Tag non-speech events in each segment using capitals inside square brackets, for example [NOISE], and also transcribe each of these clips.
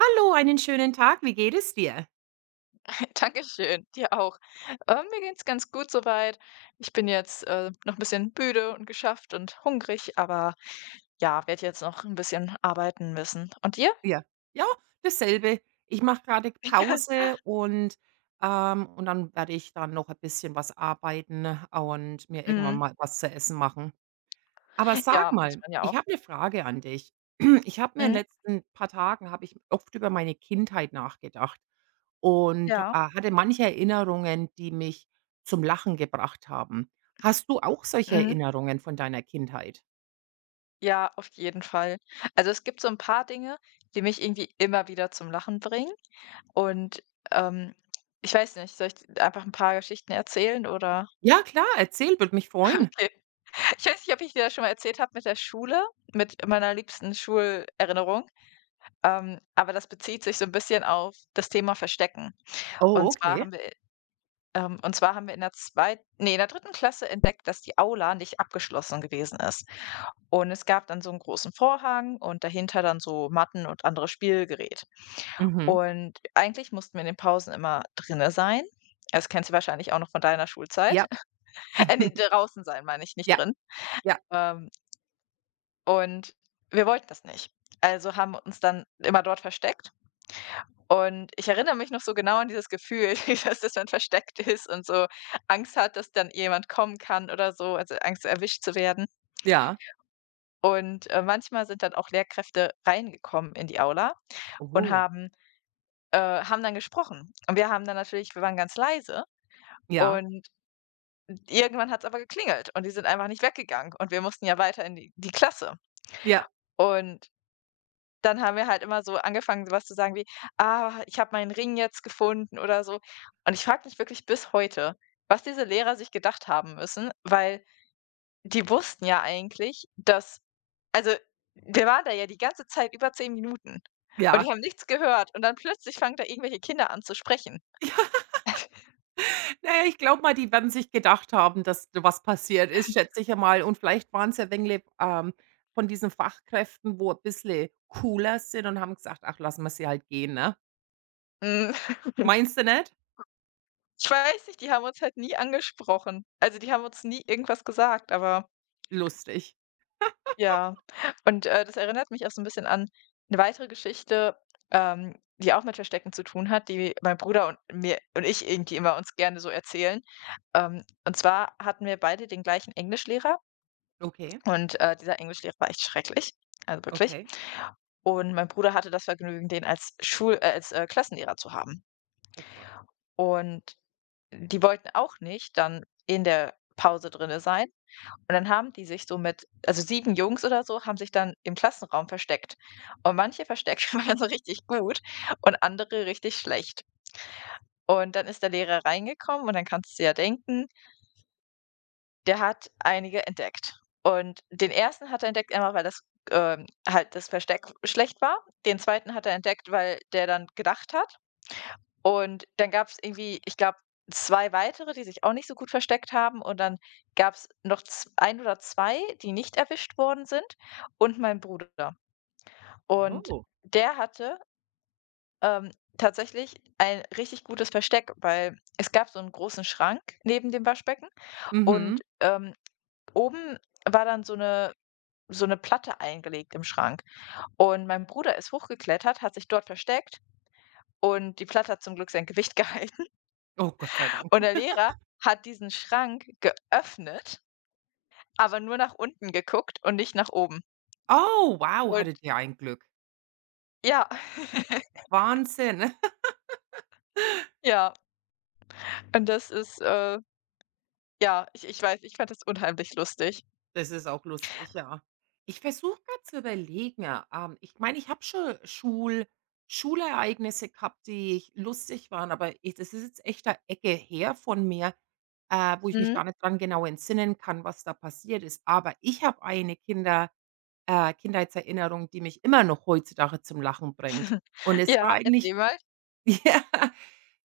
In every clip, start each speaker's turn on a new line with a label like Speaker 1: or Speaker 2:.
Speaker 1: Hallo, einen schönen Tag. Wie geht es dir?
Speaker 2: Dankeschön, dir auch. Mir geht's ganz gut soweit. Ich bin jetzt noch ein bisschen müde und geschafft und hungrig, aber ja, werde jetzt noch ein bisschen arbeiten müssen. Und dir?
Speaker 1: Ja. Ja, dasselbe. Ich mache gerade Pause und dann werde ich dann noch ein bisschen was arbeiten und mir irgendwann
Speaker 2: Mhm.
Speaker 1: mal was zu essen machen. Aber sag
Speaker 2: Ja, muss
Speaker 1: mal,
Speaker 2: man ja
Speaker 1: ich
Speaker 2: auch.
Speaker 1: habe eine Frage an dich. [CLEARS THROAT] Ich habe mir in
Speaker 2: Mhm.
Speaker 1: den letzten paar Tagen habe ich oft über meine Kindheit nachgedacht und
Speaker 2: Ja.
Speaker 1: hatte manche Erinnerungen, die mich zum Lachen gebracht haben. Hast du auch solche
Speaker 2: Mhm.
Speaker 1: Erinnerungen von deiner Kindheit?
Speaker 2: Ja, auf jeden Fall. Also es gibt so ein paar Dinge, die mich irgendwie immer wieder zum Lachen bringen. Und ähm, Ich weiß nicht, soll ich einfach ein paar Geschichten erzählen oder?
Speaker 1: Ja klar, erzähl, würde mich freuen.
Speaker 2: Okay. Ich weiß nicht, ob ich dir das schon mal erzählt habe mit der Schule, mit meiner liebsten Schulerinnerung. Aber das bezieht sich so ein bisschen auf das Thema Verstecken.
Speaker 1: Oh,
Speaker 2: Und zwar
Speaker 1: okay.
Speaker 2: haben wir und zwar haben wir in der 3. Klasse entdeckt, dass die Aula nicht abgeschlossen gewesen ist. Und es gab dann so einen großen Vorhang und dahinter dann so Matten und anderes Spielgerät.
Speaker 1: Mhm.
Speaker 2: Und eigentlich mussten wir in den Pausen immer drinne sein. Das kennst du wahrscheinlich auch noch von deiner
Speaker 1: Ja.
Speaker 2: Schulzeit. [LAUGHS] Ne, draußen sein meine ich, nicht
Speaker 1: Ja,
Speaker 2: drin.
Speaker 1: ja,
Speaker 2: Ähm, und wir wollten das nicht. Also haben wir uns dann immer dort versteckt. Und ich erinnere mich noch so genau an dieses Gefühl, [LAUGHS] dass das dann versteckt ist und so Angst hat, dass dann jemand kommen kann oder so, also Angst erwischt zu werden.
Speaker 1: ja.
Speaker 2: Und, manchmal sind dann auch Lehrkräfte reingekommen in die Aula und
Speaker 1: Oh.
Speaker 2: haben haben dann gesprochen. Und wir haben dann natürlich Wir waren ganz leise
Speaker 1: Ja,
Speaker 2: und irgendwann hat es aber geklingelt und die sind einfach nicht weggegangen und wir mussten ja weiter in die Klasse.
Speaker 1: ja,
Speaker 2: Und dann haben wir halt immer so angefangen, so was zu sagen wie: „Ah, ich habe meinen Ring jetzt gefunden" oder so. Und ich frage mich wirklich bis heute, was diese Lehrer sich gedacht haben müssen, weil die wussten ja eigentlich, dass, also, wir waren da ja die ganze Zeit über 10 Minuten und
Speaker 1: ja.
Speaker 2: die haben nichts gehört und dann plötzlich fangen da irgendwelche Kinder an zu sprechen.
Speaker 1: [LAUGHS] Ja, na ja, ich glaube mal, die werden sich gedacht haben, dass da was passiert ist, schätze ich ja mal. Und vielleicht waren's ja wengle von diesen Fachkräften, wo ein bissle cooler sind und haben gesagt: „Ach, lassen wir sie halt gehen", ne?
Speaker 2: Hm. [LAUGHS]
Speaker 1: Meinst du nicht?
Speaker 2: Ich weiß nicht, die haben uns halt nie angesprochen. Also, die haben uns nie irgendwas gesagt, aber
Speaker 1: Lustig.
Speaker 2: ja. Das erinnert mich auch so ein bisschen an eine weitere Geschichte, die auch mit Verstecken zu tun hat, die mein Bruder und ich irgendwie immer uns gerne so erzählen. Und zwar hatten wir beide den gleichen Englischlehrer
Speaker 1: Okay,
Speaker 2: und, dieser Englischlehrer war echt schrecklich, also wirklich.
Speaker 1: okay.
Speaker 2: Und mein Bruder hatte das Vergnügen, den als Klassenlehrer zu haben.
Speaker 1: Oh Gott.
Speaker 2: Und die wollten auch nicht dann in der Pause drinne sein. Und dann haben die sich so mit, also, 7 Jungs oder so, haben sich dann im Klassenraum versteckt. Und manche Verstecke [LAUGHS] waren so richtig gut und andere richtig schlecht. Und dann ist der Lehrer reingekommen und dann kannst du ja denken, der hat einige entdeckt. Und den ersten hat er entdeckt, einfach weil das, halt, das Versteck schlecht war. Den zweiten hat er entdeckt, weil der dann gedacht hat. Und dann gab es irgendwie, ich glaube, 2 weitere, die sich auch nicht so gut versteckt haben und dann gab es noch z 1 oder 2, die nicht erwischt worden sind, und mein Bruder. Und
Speaker 1: Oh.
Speaker 2: der hatte, ähm, tatsächlich ein richtig gutes Versteck, weil es gab so einen großen Schrank neben dem Waschbecken
Speaker 1: Mhm.
Speaker 2: und, oben war dann so eine Platte eingelegt im Schrank. Und mein Bruder ist hochgeklettert, hat sich dort versteckt und die Platte hat zum Glück sein Gewicht [LAUGHS] gehalten.
Speaker 1: Oh, Gott sei Dank.
Speaker 2: Und der Lehrer hat diesen Schrank geöffnet, aber nur nach unten geguckt und nicht nach oben.
Speaker 1: Oh, wow,
Speaker 2: Und
Speaker 1: hatte der ein Glück.
Speaker 2: ja. [LAUGHS]
Speaker 1: Wahnsinn. [LAUGHS]
Speaker 2: Ja, und das ist, ja, ich weiß, ich fand das unheimlich lustig.
Speaker 1: Das ist auch lustig, ja. Ich versuche gerade zu überlegen, ja, ich meine, ich habe schon Schulereignisse gehabt, die ich lustig waren, aber ich, das ist jetzt echt 'ne Ecke her von mir, wo ich mich
Speaker 2: Mhm.
Speaker 1: gar nicht dran genau entsinnen kann, was da passiert ist. Aber ich habe eine Kinder Kindheitserinnerung, die mich immer noch heutzutage zum Lachen bringt. Und
Speaker 2: [LAUGHS]
Speaker 1: es war
Speaker 2: Ja,
Speaker 1: eigentlich
Speaker 2: erzähl mal.
Speaker 1: [LAUGHS] Ja,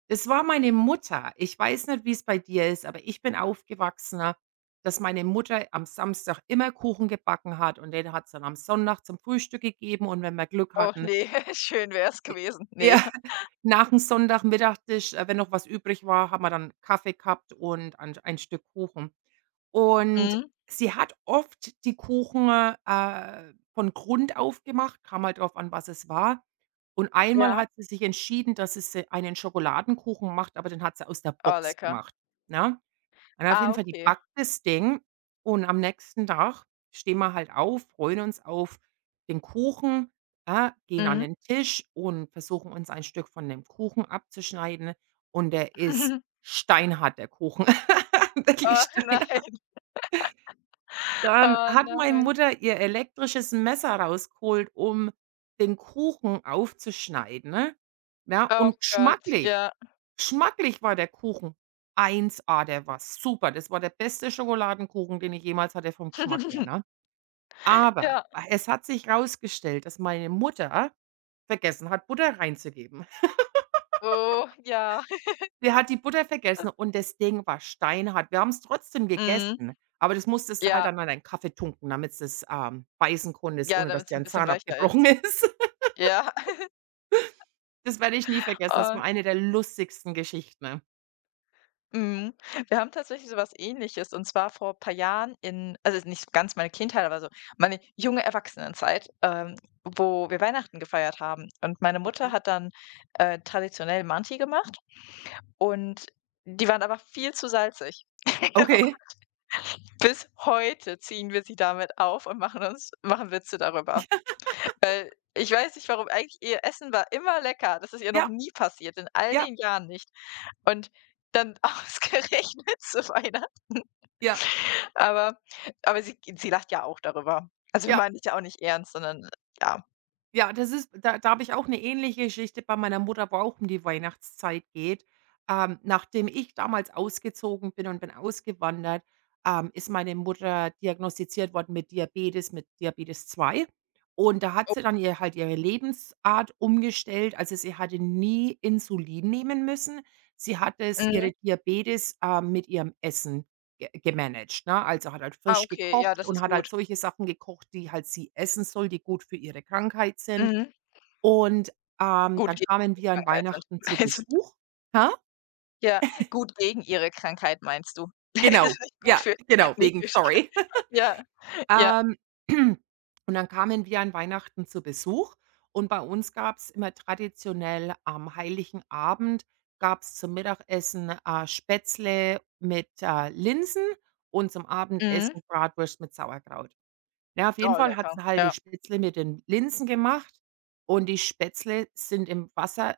Speaker 1: das war meine Mutter. Ich weiß nicht, wie es bei dir ist, aber ich bin aufgewachsener, dass meine Mutter am Samstag immer Kuchen gebacken hat und den hat's dann am Sonntag zum Frühstück gegeben und wenn wir Glück
Speaker 2: Oh
Speaker 1: hatten
Speaker 2: nee, [LAUGHS] schön wäre es gewesen.
Speaker 1: ja.
Speaker 2: Nee.
Speaker 1: [LAUGHS] Nach dem Sonntagmittagstisch, wenn noch was übrig war, haben wir dann Kaffee gehabt und ein Stück Kuchen. Und
Speaker 2: Mhm.
Speaker 1: sie hat oft die Kuchen, von Grund auf gemacht, kam halt drauf an, was es war. Und einmal
Speaker 2: Ja.
Speaker 1: hat sie sich entschieden, dass es, einen Schokoladenkuchen macht, aber den hat sie aus der
Speaker 2: Oh,
Speaker 1: Box
Speaker 2: lecker.
Speaker 1: gemacht, ne? Und auf
Speaker 2: Ah,
Speaker 1: jeden Fall, die
Speaker 2: okay.
Speaker 1: backt das Ding und am nächsten Tag stehen wir halt auf, freuen uns auf den Kuchen, ja, gehen an
Speaker 2: Mhm.
Speaker 1: den Tisch und versuchen, uns ein Stück von dem Kuchen abzuschneiden und der ist
Speaker 2: [LAUGHS]
Speaker 1: steinhart, der Kuchen. [LAUGHS]
Speaker 2: Oh
Speaker 1: Wirklich
Speaker 2: nein. [LAUGHS]
Speaker 1: dann
Speaker 2: Oh
Speaker 1: hat meine
Speaker 2: nein.
Speaker 1: Mutter ihr elektrisches Messer rausgeholt, um den Kuchen aufzuschneiden, ne? Ja,
Speaker 2: Oh
Speaker 1: und
Speaker 2: Gott,
Speaker 1: geschmacklich
Speaker 2: ja.
Speaker 1: geschmacklich war der Kuchen 1A, der war super. Das war der beste Schokoladenkuchen, den ich jemals hatte vom Geschmack her,
Speaker 2: [LAUGHS]
Speaker 1: ne? Aber
Speaker 2: Ja.
Speaker 1: es hat sich rausgestellt, dass meine Mutter vergessen hat, Butter reinzugeben.
Speaker 2: Oh, ja.
Speaker 1: Der hat die Butter vergessen und das Ding war steinhart. Wir haben's trotzdem
Speaker 2: Mhm.
Speaker 1: gegessen, aber das musstest du halt
Speaker 2: Ja,
Speaker 1: dann an deinen Kaffee tunken, damit's das, beißen konntest,
Speaker 2: ja,
Speaker 1: ohne dass
Speaker 2: damit es
Speaker 1: dir
Speaker 2: ein
Speaker 1: ein
Speaker 2: bisschen
Speaker 1: Zahn
Speaker 2: weicher
Speaker 1: abgebrochen
Speaker 2: ist.
Speaker 1: [LAUGHS] ist.
Speaker 2: Ja. [LAUGHS]
Speaker 1: Das werde ich nie vergessen. Das
Speaker 2: äh,
Speaker 1: war eine der lustigsten Geschichten.
Speaker 2: mhm. Wir haben tatsächlich so was Ähnliches, und zwar vor ein paar Jahren, in, also, nicht ganz meine Kindheit, aber so meine junge Erwachsenenzeit, wo wir Weihnachten gefeiert haben. Und meine Mutter
Speaker 1: Okay.
Speaker 2: hat dann, traditionell Manti gemacht und die waren aber viel zu salzig.
Speaker 1: Okay.
Speaker 2: [LAUGHS] Bis heute ziehen wir sie damit auf und machen Witze darüber.
Speaker 1: [LAUGHS]
Speaker 2: Ich weiß nicht warum, eigentlich ihr Essen war immer lecker. Das ist ihr
Speaker 1: Ja,
Speaker 2: noch
Speaker 1: ja,
Speaker 2: nie passiert, in all
Speaker 1: ja,
Speaker 2: den Jahren nicht. Und dann [LAUGHS] ausgerechnet zu Weihnachten.
Speaker 1: ja.
Speaker 2: Aber aber sie lacht ja auch darüber. Also, wir
Speaker 1: Ja.
Speaker 2: meinen es ja auch nicht ernst, sondern, ja.
Speaker 1: Ja, das ist da habe ich auch eine ähnliche Geschichte bei meiner Mutter, wo auch um die Weihnachtszeit geht. Nachdem ich damals ausgezogen bin und bin ausgewandert, ist meine Mutter diagnostiziert worden mit Diabetes 2. Und da hat sie dann ihr halt ihre Lebensart umgestellt. Also, sie hatte nie Insulin nehmen müssen. Sie hat es ihre
Speaker 2: Mhm.
Speaker 1: Diabetes, mit ihrem Essen ge gemanagt, ne? Also, hat halt
Speaker 2: Ah,
Speaker 1: frisch
Speaker 2: okay, ja,
Speaker 1: gekocht
Speaker 2: das
Speaker 1: und
Speaker 2: ist
Speaker 1: hat halt
Speaker 2: gut.
Speaker 1: solche Sachen gekocht, die halt sie essen soll, die gut für ihre Krankheit sind.
Speaker 2: Mhm.
Speaker 1: Und
Speaker 2: Gut
Speaker 1: dann
Speaker 2: gegen
Speaker 1: kamen
Speaker 2: ihre
Speaker 1: wir an
Speaker 2: Krankheit sind.
Speaker 1: Weihnachten zu
Speaker 2: [LAUGHS] Also,
Speaker 1: Besuch. Hä?
Speaker 2: ja, gut gegen ihre Krankheit meinst du? [LAUGHS] Das
Speaker 1: Genau,
Speaker 2: ist nicht gut
Speaker 1: ja,
Speaker 2: für
Speaker 1: genau,
Speaker 2: nicht
Speaker 1: wegen
Speaker 2: für die
Speaker 1: sorry.
Speaker 2: Krankheit.
Speaker 1: [LAUGHS]
Speaker 2: Ja, ja.
Speaker 1: Ähm, [CLEARS THROAT] und dann kamen wir an Weihnachten zu Besuch und bei uns gab's immer traditionell am Heiligen Abend gab's zum Mittagessen, Spätzle mit, Linsen und zum
Speaker 2: Mhm.
Speaker 1: Abendessen Bratwurst mit Sauerkraut. Ja, auf jeden
Speaker 2: Oh,
Speaker 1: Fall hat
Speaker 2: lecker.
Speaker 1: sie halt die
Speaker 2: Ja.
Speaker 1: Spätzle mit den Linsen gemacht und die Spätzle sind im Wasser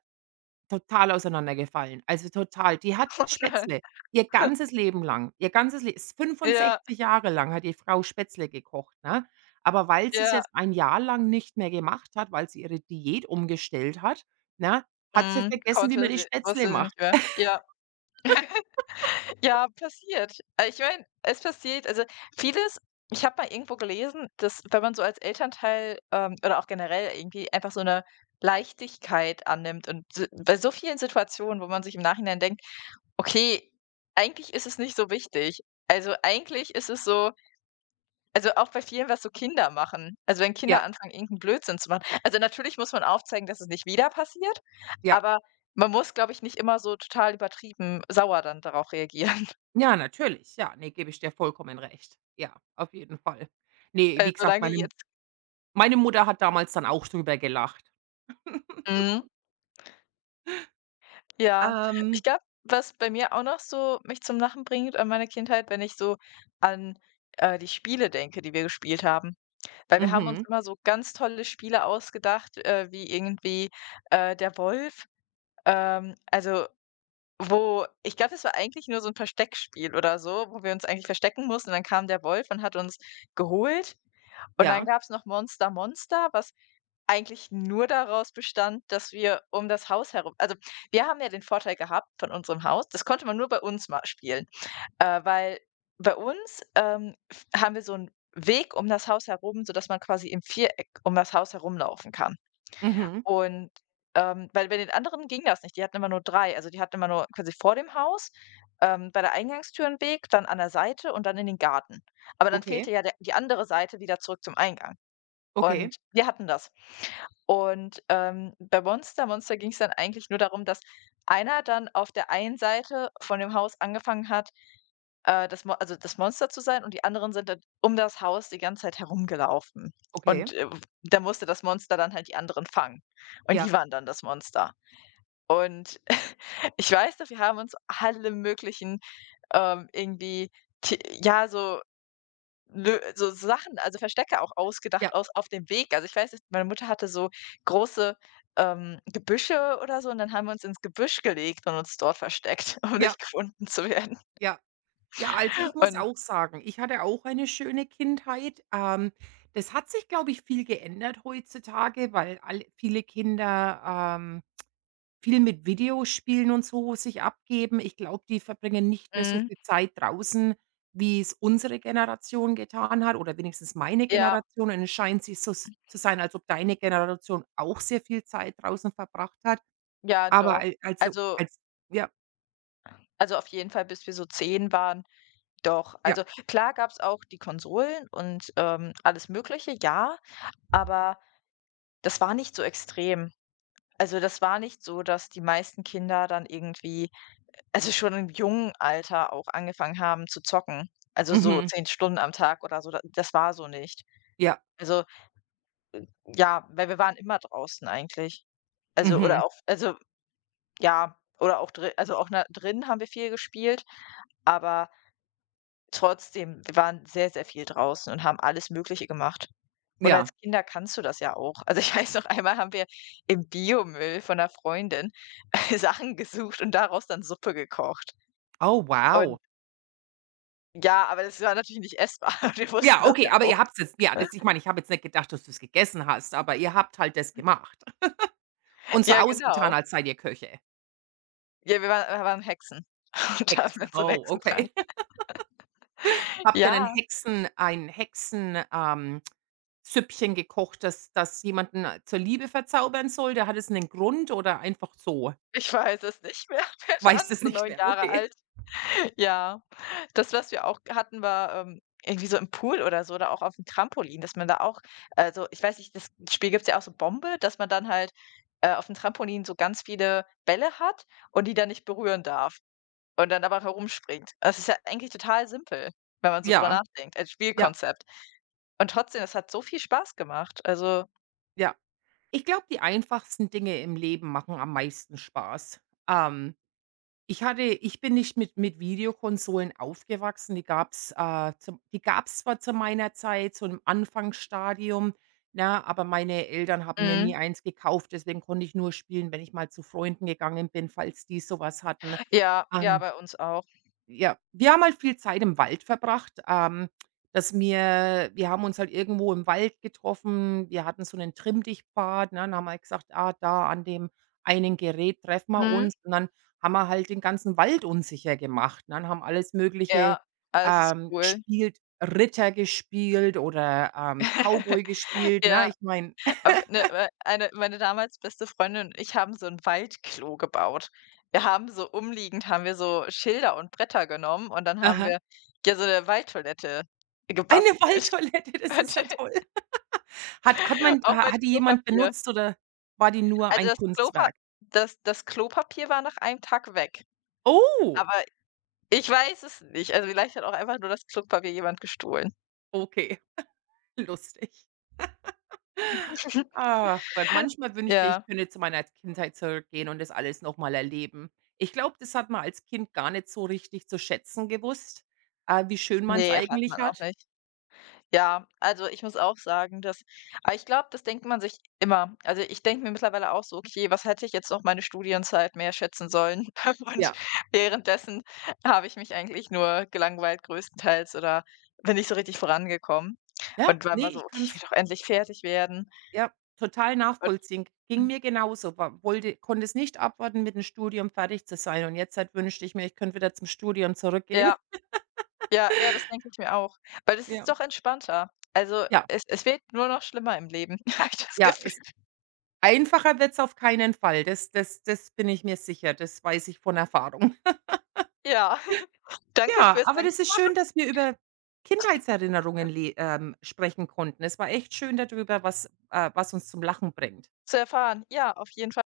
Speaker 1: total auseinandergefallen. Also, total. Die hat Spätzle
Speaker 2: [LAUGHS]
Speaker 1: ihr ganzes Leben lang ihr ganzes Le fünfundsechzig
Speaker 2: Ja,
Speaker 1: Jahre lang hat die Frau Spätzle gekocht, ne? Aber weil sie es
Speaker 2: ja.
Speaker 1: jetzt ein Jahr lang nicht mehr gemacht hat, weil sie ihre Diät umgestellt hat, ne, hat sie
Speaker 2: Mhm,
Speaker 1: vergessen, wie man
Speaker 2: konnte
Speaker 1: die
Speaker 2: sie
Speaker 1: Spätzle
Speaker 2: wusste sie
Speaker 1: macht.
Speaker 2: nicht mehr. Ja, ja, passiert. Ich meine, es passiert, also, vieles. Ich habe mal irgendwo gelesen, dass, wenn man so als Elternteil, oder auch generell irgendwie, einfach so eine Leichtigkeit annimmt und s bei so vielen Situationen, wo man sich im Nachhinein denkt: „Okay, eigentlich ist es nicht so wichtig." Also, eigentlich ist es so, also, auch bei vielen, was so Kinder machen. Also, wenn
Speaker 1: Ja,
Speaker 2: Kinder anfangen, irgend 'n Blödsinn zu machen. Also, natürlich muss man aufzeigen, dass es nicht wieder passiert,
Speaker 1: ja.
Speaker 2: aber man muss, glaube ich, nicht immer so total übertrieben sauer dann darauf reagieren. [LAUGHS]
Speaker 1: Ja, natürlich. Ja, ne, gebe ich dir vollkommen recht. Ja, auf jeden Fall. Ne, wie gesagt,
Speaker 2: Solange
Speaker 1: meine
Speaker 2: jetzt
Speaker 1: meine Mutter hat damals dann auch drüber gelacht. [LAUGHS]
Speaker 2: Mhm, ja.
Speaker 1: Ähm.
Speaker 2: Ich glaube, was bei mir auch noch so mich zum Lachen bringt an meine Kindheit, wenn ich so an, die Spiele denke, die wir gespielt haben. Weil wir haben uns
Speaker 1: Mhm.
Speaker 2: immer so ganz tolle Spiele ausgedacht, wie der Wolf. Ähm, also Wo ich glaube, das war eigentlich nur so 'n Versteckspiel oder so, wo wir uns eigentlich verstecken mussten. Dann kam der Wolf und hat uns geholt. Und dann
Speaker 1: Ja.
Speaker 2: gab's noch Monster Monster, was eigentlich nur daraus bestand, dass wir um das Haus herum, also, wir haben ja den Vorteil gehabt von unserem Haus, das konnte man nur bei uns mal spielen, weil bei uns, f haben wir so 'n Weg um das Haus herum, sodass man quasi im Viereck um das Haus herumlaufen kann.
Speaker 1: Mhm.
Speaker 2: Und, weil bei den anderen ging das nicht. Die hatten immer nur 3, Also, die hatten immer nur quasi vor dem Haus, bei der Eingangstür 'n Weg, dann an der Seite und dann in den Garten. Aber dann
Speaker 1: Okay.
Speaker 2: fehlte ja der die andere Seite wieder zurück zum Eingang.
Speaker 1: Okay.
Speaker 2: Und wir hatten das. Und, bei Monster Monster ging es dann eigentlich nur darum, dass einer dann auf der einen Seite von dem Haus angefangen hat, das Mo also das Monster zu sein, und die anderen sind dann um das Haus die ganze Zeit herumgelaufen.
Speaker 1: Okay.
Speaker 2: Und, da musste das Monster dann halt die anderen fangen. Und die
Speaker 1: Ja.
Speaker 2: waren dann das Monster. Und [LAUGHS] ich weiß noch, wir haben uns alle möglichen, irgendwie, t ja, so Nö, so Sachen, also Verstecke, auch ausgedacht
Speaker 1: Ja.
Speaker 2: aus auf dem Weg. Also, ich weiß nicht, meine Mutter hatte so große, Gebüsche oder so, und dann haben wir uns ins Gebüsch gelegt und uns dort versteckt, [LAUGHS] um
Speaker 1: Ja.
Speaker 2: nicht gefunden zu werden.
Speaker 1: Ja. Ja, also, ich muss
Speaker 2: Und
Speaker 1: auch sagen, ich hatte auch eine schöne Kindheit. Das hat sich, glaube ich, viel geändert heutzutage, weil all viele Kinder, ähm viel mit Videospielen und so sich abgeben. Ich glaube, die verbringen nicht mehr so
Speaker 2: mhm,
Speaker 1: viel Zeit draußen, wie es unsere Generation getan hat oder wenigstens meine
Speaker 2: ja,
Speaker 1: Generation. Und es scheint sich so s zu sein, als ob deine Generation auch sehr viel Zeit draußen verbracht hat.
Speaker 2: ja,
Speaker 1: Aber
Speaker 2: doch.
Speaker 1: al also
Speaker 2: Also
Speaker 1: als ja,
Speaker 2: also auf jeden Fall, bis wir so 10 waren, doch.
Speaker 1: ja,
Speaker 2: Also, klar gab's auch die Konsolen und, alles Mögliche, ja, aber das war nicht so extrem. Also, das war nicht so, dass die meisten Kinder dann irgendwie, also, schon im jungen Alter auch angefangen haben zu zocken. Also, so
Speaker 1: mhm,
Speaker 2: 10 Stunden am Tag oder so, da, das war so nicht.
Speaker 1: ja,
Speaker 2: Also, ja, weil wir waren immer draußen eigentlich. Also,
Speaker 1: mhm,
Speaker 2: oder auch, also, ja, oder auch drin, also, auch na drin haben wir viel gespielt, aber trotzdem, wir waren sehr, sehr viel draußen und haben alles Mögliche gemacht. Und
Speaker 1: ja.
Speaker 2: als Kinder kannst du das ja auch. Also, ich weiß noch, einmal haben wir im Biomüll von 'ner Freundin [LAUGHS] Sachen gesucht und daraus dann Suppe gekocht.
Speaker 1: Oh, wow.
Speaker 2: Und ja, aber das war natürlich nicht essbar. [LAUGHS] Wir wussten
Speaker 1: Ja,
Speaker 2: das
Speaker 1: okay,
Speaker 2: ja
Speaker 1: aber ihr
Speaker 2: auch.
Speaker 1: habt's jetzt ja, das ich meine, ich habe jetzt nicht gedacht, dass du es gegessen hast, aber ihr habt halt das gemacht und so
Speaker 2: Ja,
Speaker 1: ausgetan,
Speaker 2: genau.
Speaker 1: als seid ihr Köche,
Speaker 2: Ja, wir waren Hexen [LAUGHS] und haben
Speaker 1: Hexen.
Speaker 2: dann so einen
Speaker 1: Oh,
Speaker 2: Hexentrank.
Speaker 1: okay. Habe dann 'nen
Speaker 2: Ja,
Speaker 1: Hexen ein Hexen Süppchen gekocht, das jemanden zur Liebe verzaubern soll. Da hat es einen Grund oder einfach so.
Speaker 2: ich weiß es nicht mehr. [LAUGHS] Wir waren
Speaker 1: Weiß es
Speaker 2: so
Speaker 1: nicht
Speaker 2: 9
Speaker 1: mehr,
Speaker 2: Jahre
Speaker 1: okay.
Speaker 2: alt. Ja, das, was wir auch hatten, war, irgendwie so im Pool oder so, oder auch auf dem Trampolin, dass man da auch, also, ich weiß nicht, das Spiel gibt's ja auch, so Bombe, dass man dann halt, auf dem Trampolin so ganz viele Bälle hat und die dann nicht berühren darf und dann aber herumspringt. Das ist ja eigentlich total simpel, wenn man so drüber
Speaker 1: Ja,
Speaker 2: nachdenkt als
Speaker 1: ja,
Speaker 2: Spielkonzept. Und trotzdem, es hat so viel Spaß gemacht. Also,
Speaker 1: ja. Ich glaube, die einfachsten Dinge im Leben machen am meisten Spaß. Ähm ich bin nicht mit Videokonsolen aufgewachsen. Die gab's, zwar zu meiner Zeit, so im Anfangsstadium, Na, aber meine Eltern haben mir nie
Speaker 2: mhm.
Speaker 1: eins gekauft, deswegen konnte ich nur spielen, wenn ich mal zu Freunden gegangen bin, falls die sowas hatten.
Speaker 2: Ja, ja,
Speaker 1: Ähm
Speaker 2: bei uns auch.
Speaker 1: ja, wir haben halt viel Zeit im Wald verbracht, dass wir haben uns halt irgendwo im Wald getroffen. Wir hatten so 'nen Trimm-dich-Pfad, ne, dann haben wir halt gesagt: „Ah, da an dem einen Gerät treffen wir
Speaker 2: Mhm.
Speaker 1: uns." Und dann haben wir halt den ganzen Wald unsicher gemacht, ne, und haben alles Mögliche,
Speaker 2: Ja, alles ist cool.
Speaker 1: gespielt, Ritter gespielt oder,
Speaker 2: [LAUGHS]
Speaker 1: Cowboy gespielt, ne?
Speaker 2: Ja,
Speaker 1: Ich meine, Aha.
Speaker 2: aber 'ne eine meine damals beste Freundin und ich haben so ein Waldklo gebaut. Wir haben so umliegend Haben wir so Schilder und Bretter genommen, und dann haben wir
Speaker 1: [LAUGHS]
Speaker 2: ja so eine Waldtoilette
Speaker 1: Eine
Speaker 2: gebastelt,
Speaker 1: Waldtoilette, das ist ja
Speaker 2: [LAUGHS]
Speaker 1: toll. Hat hat
Speaker 2: und
Speaker 1: man
Speaker 2: auch
Speaker 1: ha
Speaker 2: mit
Speaker 1: hat die jemand
Speaker 2: Klopapier.
Speaker 1: benutzt oder war die nur
Speaker 2: Also,
Speaker 1: ein Kunstwerk?
Speaker 2: das Klopapier war nach einem Tag weg,
Speaker 1: Oh!
Speaker 2: aber ich weiß es nicht. Also, vielleicht hat auch einfach nur das Klopapier jemand gestohlen.
Speaker 1: Okay, [LAUGHS] lustig.
Speaker 2: [LAUGHS]
Speaker 1: Ach Gott, manchmal wünschte ich,
Speaker 2: Ja.
Speaker 1: könnte zu meiner Kindheit zurückgehen und das alles noch mal erleben. Ich glaube, das hat man als Kind gar nicht so richtig zu schätzen gewusst, wie schön man es
Speaker 2: Ne, hat
Speaker 1: eigentlich
Speaker 2: man auch
Speaker 1: hat.
Speaker 2: nicht. Ja, also, ich muss auch sagen, dass aber ich glaube, das denkt man sich immer. Also, ich denke mir mittlerweile auch so: „Okay, was hätte ich jetzt noch meine Studienzeit mehr schätzen sollen?" [LAUGHS] Und
Speaker 1: Ja,
Speaker 2: währenddessen habe ich mich eigentlich nur gelangweilt größtenteils, oder bin nicht so richtig vorangekommen
Speaker 1: ja,
Speaker 2: und war
Speaker 1: ne,
Speaker 2: immer so:
Speaker 1: ich
Speaker 2: „Okay,
Speaker 1: kann
Speaker 2: ich
Speaker 1: es,
Speaker 2: will doch endlich fertig werden."
Speaker 1: ja, total
Speaker 2: Und
Speaker 1: nachvollziehen. Ging mir genauso, wa wollte konnte es nicht abwarten, mit dem Studium fertig zu sein und jetzt halt wünschte ich mir, ich könnte wieder zum Studium zurückgehen.
Speaker 2: ja.
Speaker 1: [LAUGHS]
Speaker 2: Ja, ja, das denke ich mir auch, weil es ist
Speaker 1: Ja.
Speaker 2: doch entspannter. Also,
Speaker 1: Ja,
Speaker 2: es wird nur noch schlimmer im Leben, [LAUGHS] habe ich das
Speaker 1: ja,
Speaker 2: Gefühl.
Speaker 1: ist einfacher wird's auf keinen Fall. Das bin ich mir sicher. Das weiß ich von Erfahrung.
Speaker 2: Ja, [LAUGHS] danke
Speaker 1: Ja,
Speaker 2: fürs
Speaker 1: aber das ist schön,
Speaker 2: Angstmachen
Speaker 1: dass wir über Kindheitserinnerungen le sprechen konnten. Es war echt schön darüber, was uns zum Lachen bringt.
Speaker 2: zu erfahren. Ja, auf jeden Fall.